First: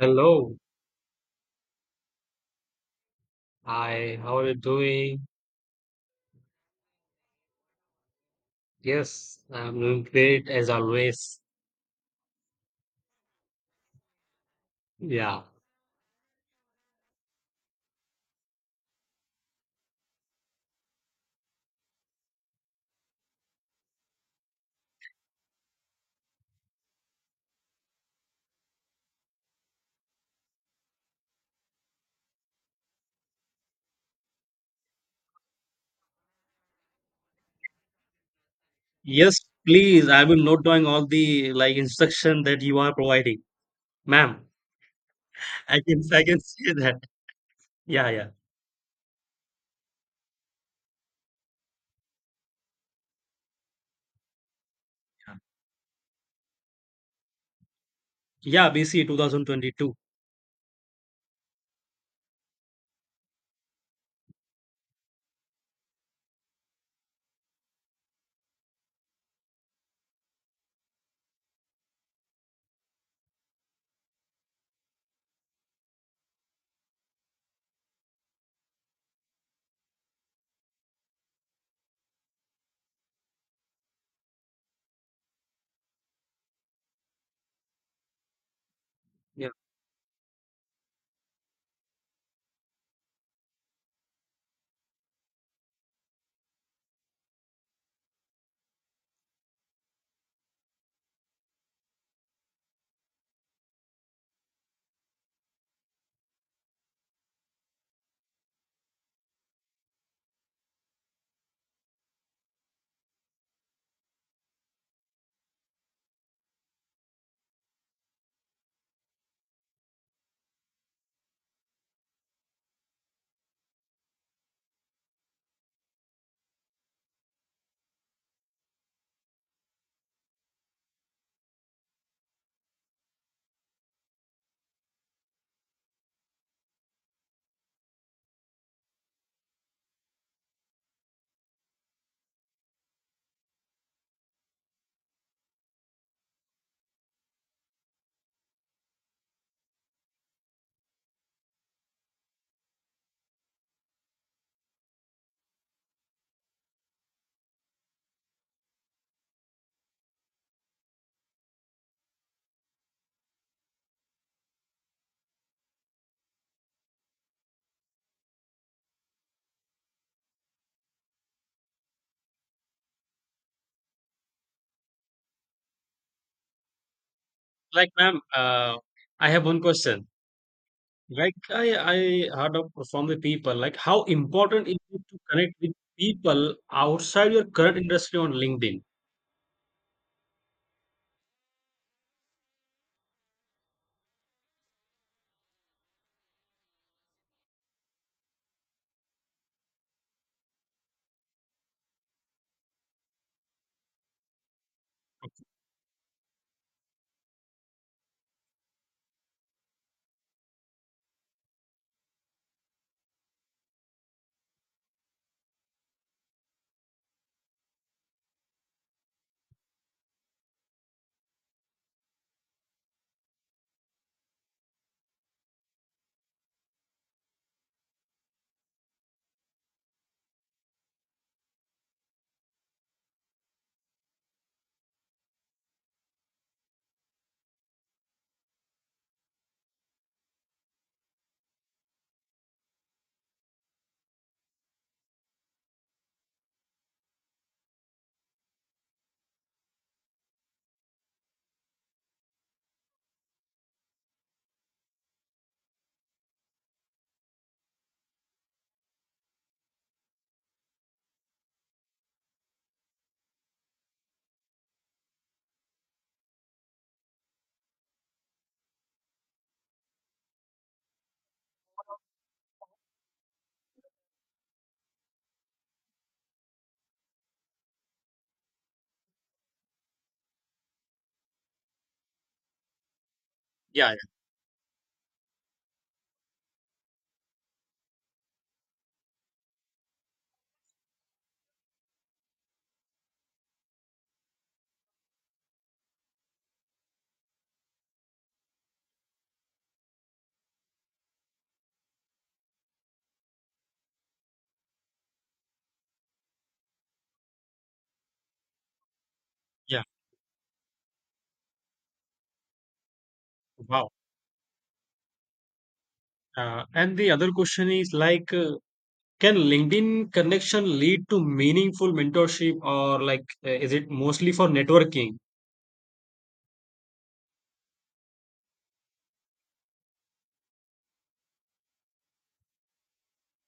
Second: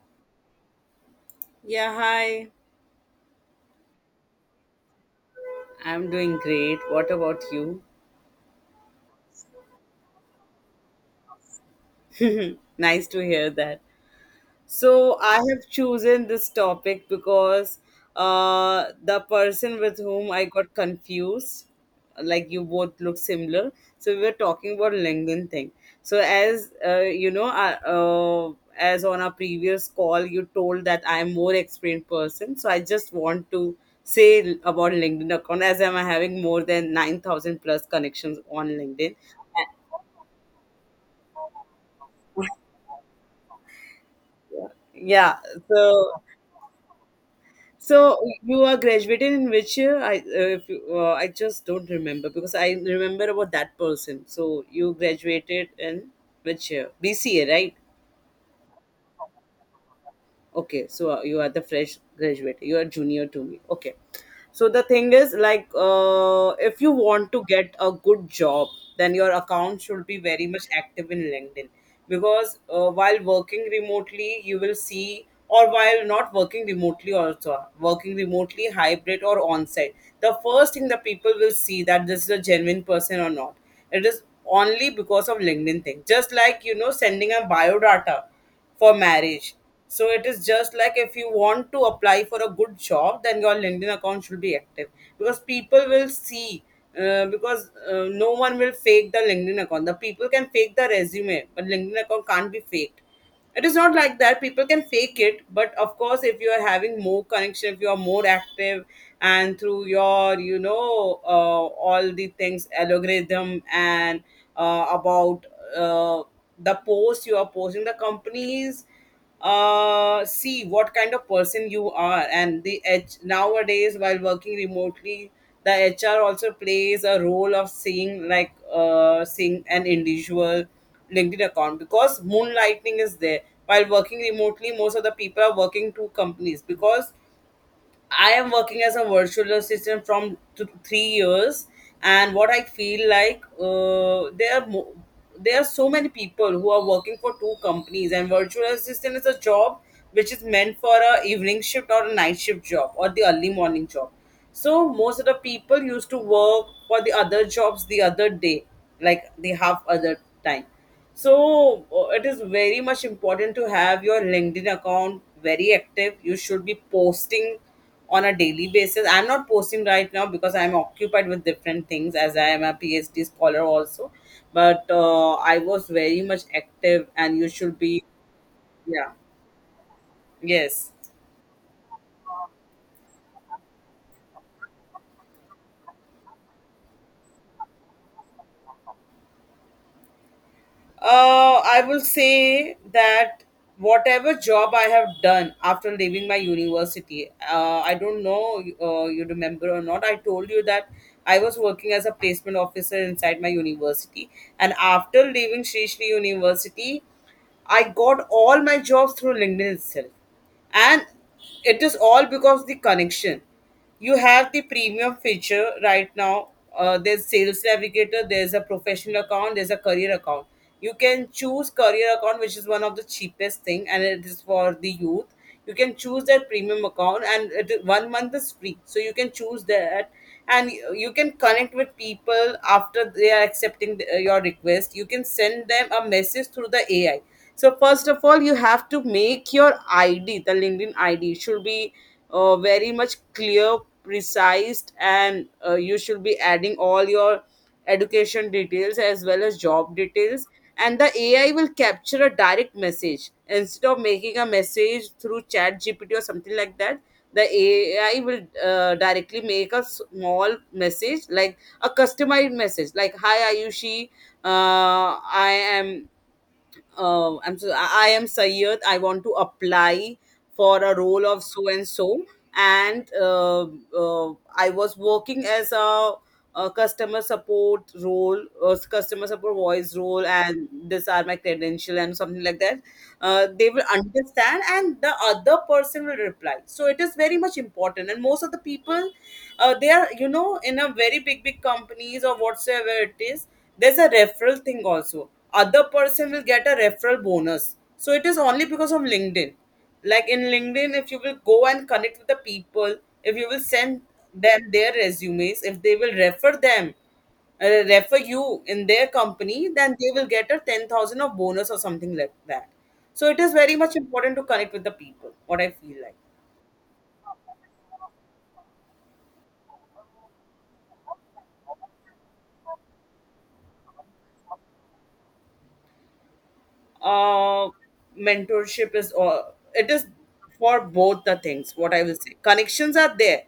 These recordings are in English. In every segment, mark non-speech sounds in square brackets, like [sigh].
Hello. Yeah, hi. Hi, how are you doing? I'm doing great. What about you? Yes, I'm doing great as always. [laughs] Nice to hear that. So I Yeah. have chosen this topic because the person with whom I got confused, like you both look similar. So we were talking about LinkedIn thing. So as on our previous call, you told that I am more experienced person. So I just want to say about LinkedIn account as I'm having more than 9,000 plus connections on LinkedIn. Yes, please. I will note down all the instruction that you are providing, ma'am. Yeah, I can so I can say that. Yeah, So yeah, you are graduated in which year? I if you, I just don't remember because I remember about that person. So you graduated in which year? BCA, right? yeah. BC 2022. Okay, so you are the fresh graduate. You are junior to me. Okay. So the thing is, like, if you want to get a good job, then your account should be very much active in LinkedIn because while working remotely, you will see, or while not working remotely, also working remotely, hybrid or on-site, the first thing the people will see that this is a genuine person or not. It is only because of LinkedIn thing. Just like, sending a biodata for Yeah. marriage. So it is just like, if you want to apply for a good job, then your LinkedIn account should be active because people will see. Because no one will fake the LinkedIn account. The people can fake the resume, but LinkedIn account can't be faked. It is not like that. People can fake it, but of course, if you are having more connection, if you are more active, and through your, all the things, algorithm, and about. Uh, the post you are posting, the companies see what kind of person you are. And the h nowadays, while working remotely, the HR also plays a role of seeing, like, seeing an individual LinkedIn account, because moonlighting is there. While working remotely, most of the people are working two companies, because I am working as a virtual assistant from 3 years, and what I feel like, there are so many people who are working for two companies, and virtual assistant is a job which is meant for a evening shift or a night shift job or the early morning job. So most of the people used to work for the other jobs the other day, like the half other time. So it is very much important to have your LinkedIn account very active. You should be posting on a daily basis. I'm not posting right now because I'm occupied with different things, as I am a PhD scholar also. But I was very much active, and you should Like, be. ma'am, Yeah, I have one question. yes. Like, I heard of from the people how important is it to connect with people outside your current industry on LinkedIn? I will say that whatever job I have done after leaving my university, I don't know, you remember or not. I told you that I was working as a placement officer inside my university, and after leaving Sri Sri University, I got all my jobs through LinkedIn itself, and it is all because the connection you have. The premium feature right now, there's sales navigator, there's a professional account, there's a career account. You can choose career account, which is one of the cheapest thing, and it is for the youth. You can choose that premium account, and 1 month is free, so you can choose that. And you can connect with people, after they are accepting the, your request, you can send them a message through the AI. So first of all, you have to make your ID, the LinkedIn ID should be very much clear, precise, and you should be adding all your education details as well as job details. And the AI will capture a direct message, instead of making a message through Chat GPT or something like that. The AI will directly make a small message, like a customized message, like, "Hi Ayushi, I am I'm so I am Sayyed. I want to apply for a role of so and so, and I was working as a customer support role, customer support voice role, and these are my credential and something like that." They will Yeah, yeah, understand, and the other person will reply. So it is very much important, and most of the people, they are, in a very big big companies or whatsoever it is, there's a referral thing also. Other person will get a referral bonus. So it is only because of LinkedIn. Like in LinkedIn, if you will go and connect with the people, if you will send them their resumes, if they will refer them, uh, refer you in their company, yeah. then they will get a 10,000 of bonus or something like that. So it is very Wow. much important to connect with the people, what I feel like. And the other question is can LinkedIn connection lead to meaningful mentorship, or is it mostly for networking? uh, Mentorship is all, it is for both the things, what I will say. Connections are there,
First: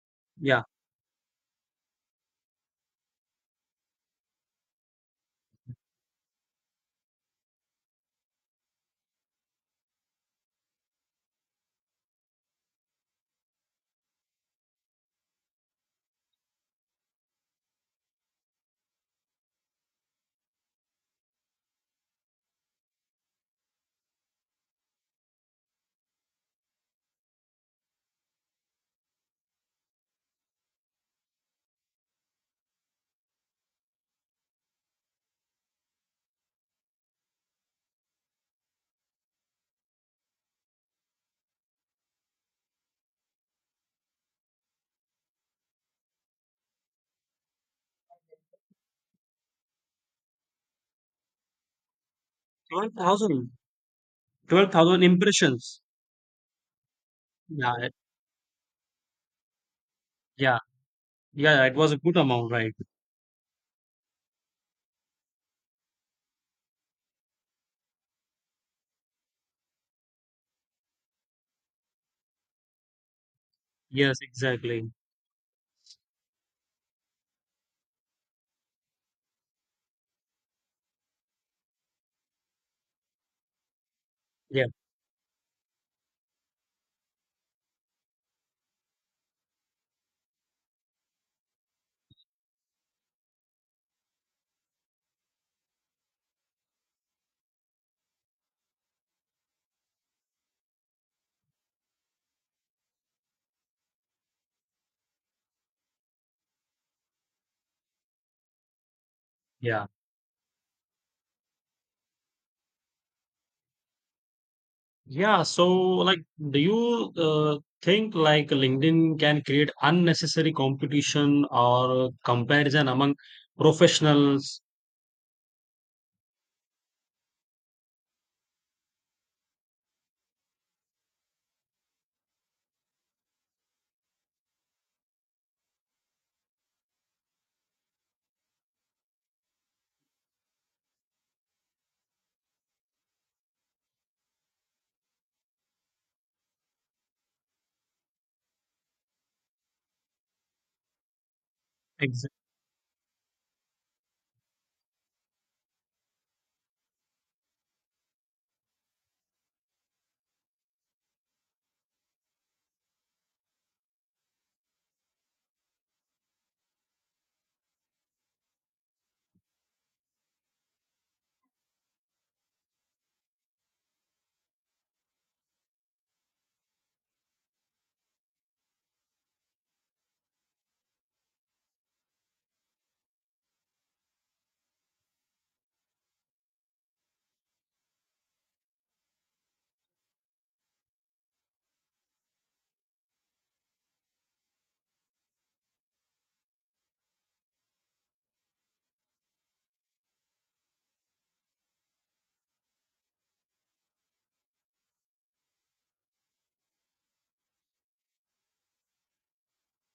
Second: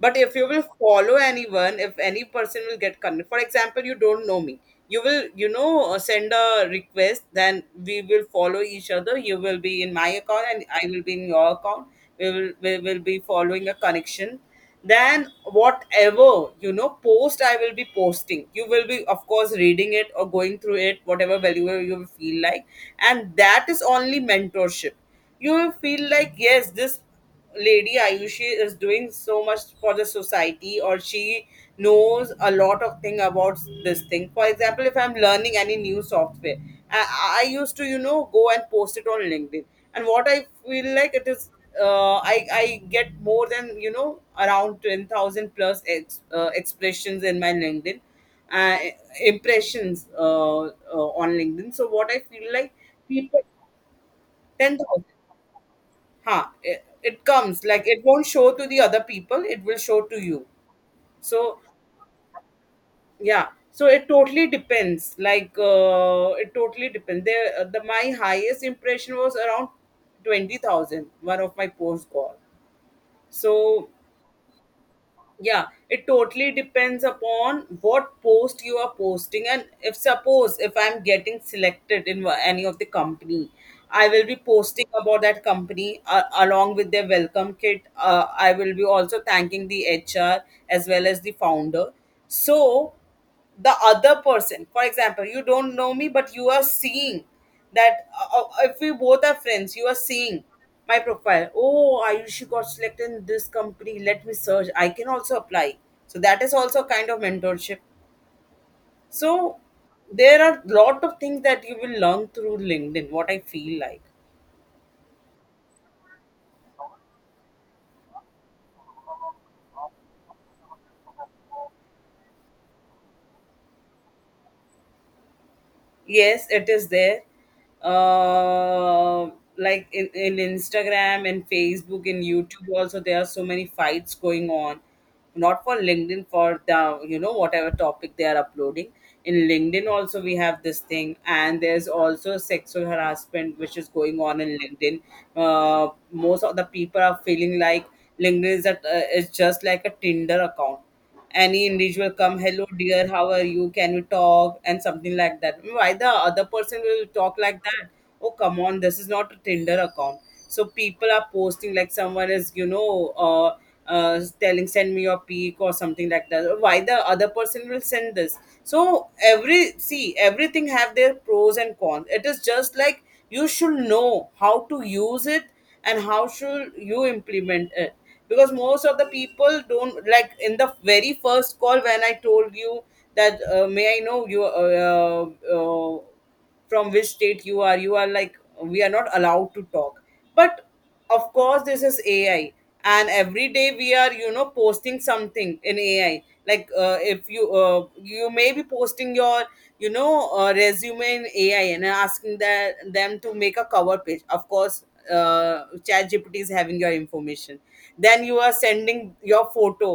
but if you Yeah, will follow anyone, if any person will get connected, for example, you don't know me, you will, send a request, then we will follow each other. You will be in my account, and I will be in your account. We will be following a connection, than whatever, post I will be posting, you will be, of course, reading it or going through it, whatever value you feel like. And that is only mentorship. You will feel like, yes, this lady Ayushi is doing so much for the society, or she knows a lot of thing about this thing. For example, if I'm learning any new software, I used to, go and post it on LinkedIn, and what I feel like, it is, I get more than, around 10,000 plus expressions in my LinkedIn, uh, impressions, on LinkedIn. So what I feel like, people, 12,000, ten 12,000 thousand, impressions. huh? It comes Yeah, like, it- it won't show to the other people. It will show to you. yeah, So yeah, it was a good amount, right? yeah. So it totally depends. Like, it totally depends. The my highest impression was around 20,000. One of my posts got so, Yes, exactly. yeah. It totally depends upon what post you are posting, and if suppose, if I'm getting selected in any of the company, I will be Yeah, posting about that company, along with their welcome kit. I will be also thanking the HR as well as the founder. So the other person, for example, you don't know me, but you are seeing that, if we both are friends, you are seeing my profile, "Oh, Ayushi got selected in this company, let me search, I can also apply." So that is also kind of mentorship. So yeah, there are lot of things that you will learn through LinkedIn, what I feel like. yeah. So, like, do you think like LinkedIn can create unnecessary competition or comparison among professionals? Yes, it is there. uh, like in Instagram and Facebook and YouTube also, there are so many fights going on, not for LinkedIn, for the, whatever topic they are uploading. In LinkedIn also we have this thing, and there's also sexual harassment which is going on in LinkedIn. Most of the people are feeling like LinkedIn is just like a Tinder account. Any individual come, "Hello dear, how are you, can we talk," and something like that. Why the other person will talk like that? Oh come on, this is not a Tinder account. So people are posting like, someone is, telling, "Send me your pic," or something like that. Why the other person will send this? So everything have their pros and cons. It is just like, you should know how to use it, and how should you implement it. Because most of the people don't. Like in the very first call, when I told you that, "May I know you, from which state you are," you are like, "We are not allowed to talk." But of course, this is AI, and every day we are, posting something in AI, like if you may be posting your, resume in AI and asking that them to make a cover page, of course. Chat GPT is having your information, then you are sending your photo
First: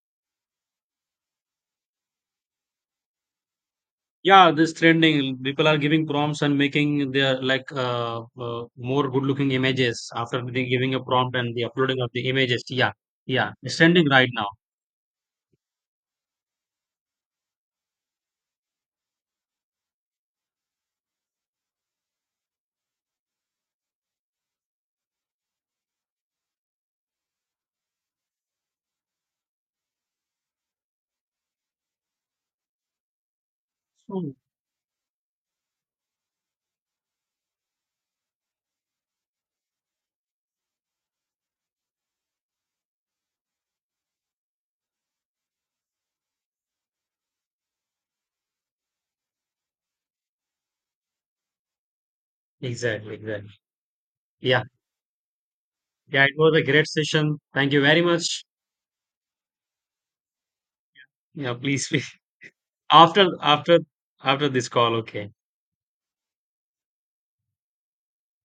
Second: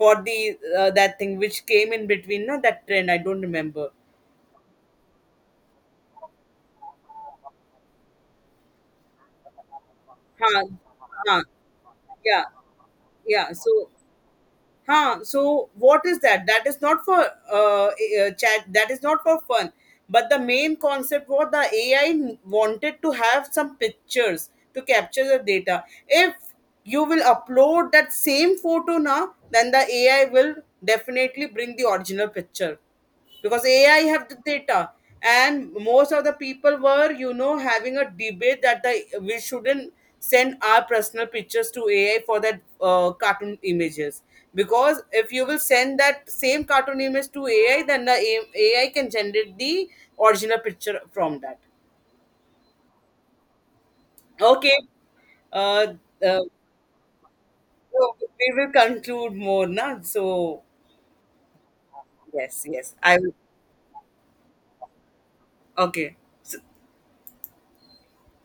for the, that thing which came in between, no, that trend I don't remember. Yeah, this trending, people are giving prompts and making their more good looking images after Huh. they giving a prompt Huh. and the uploading of the Yeah. images. Yeah, Yeah. yeah, it's So, trending right now. huh. So what is that? That is not for chat. That is not for fun. But the main concept was, the AI wanted to have some pictures to capture the data. If you will upload that same photo now, then the AI will definitely bring the original picture, because AI have So, the data, and most of the people were, having a debate that the we shouldn't send our personal pictures to AI for that cartoon images, because if you will send that same cartoon image to AI, then the AI can generate the original picture from that. exactly, exactly. Yeah, Okay, uh, yeah, it uh, was a great session. Thank you very so much. we will conclude more now. So Yeah, please, [laughs] please. yes, yes, I After, will. after, after this call, okay. Okay.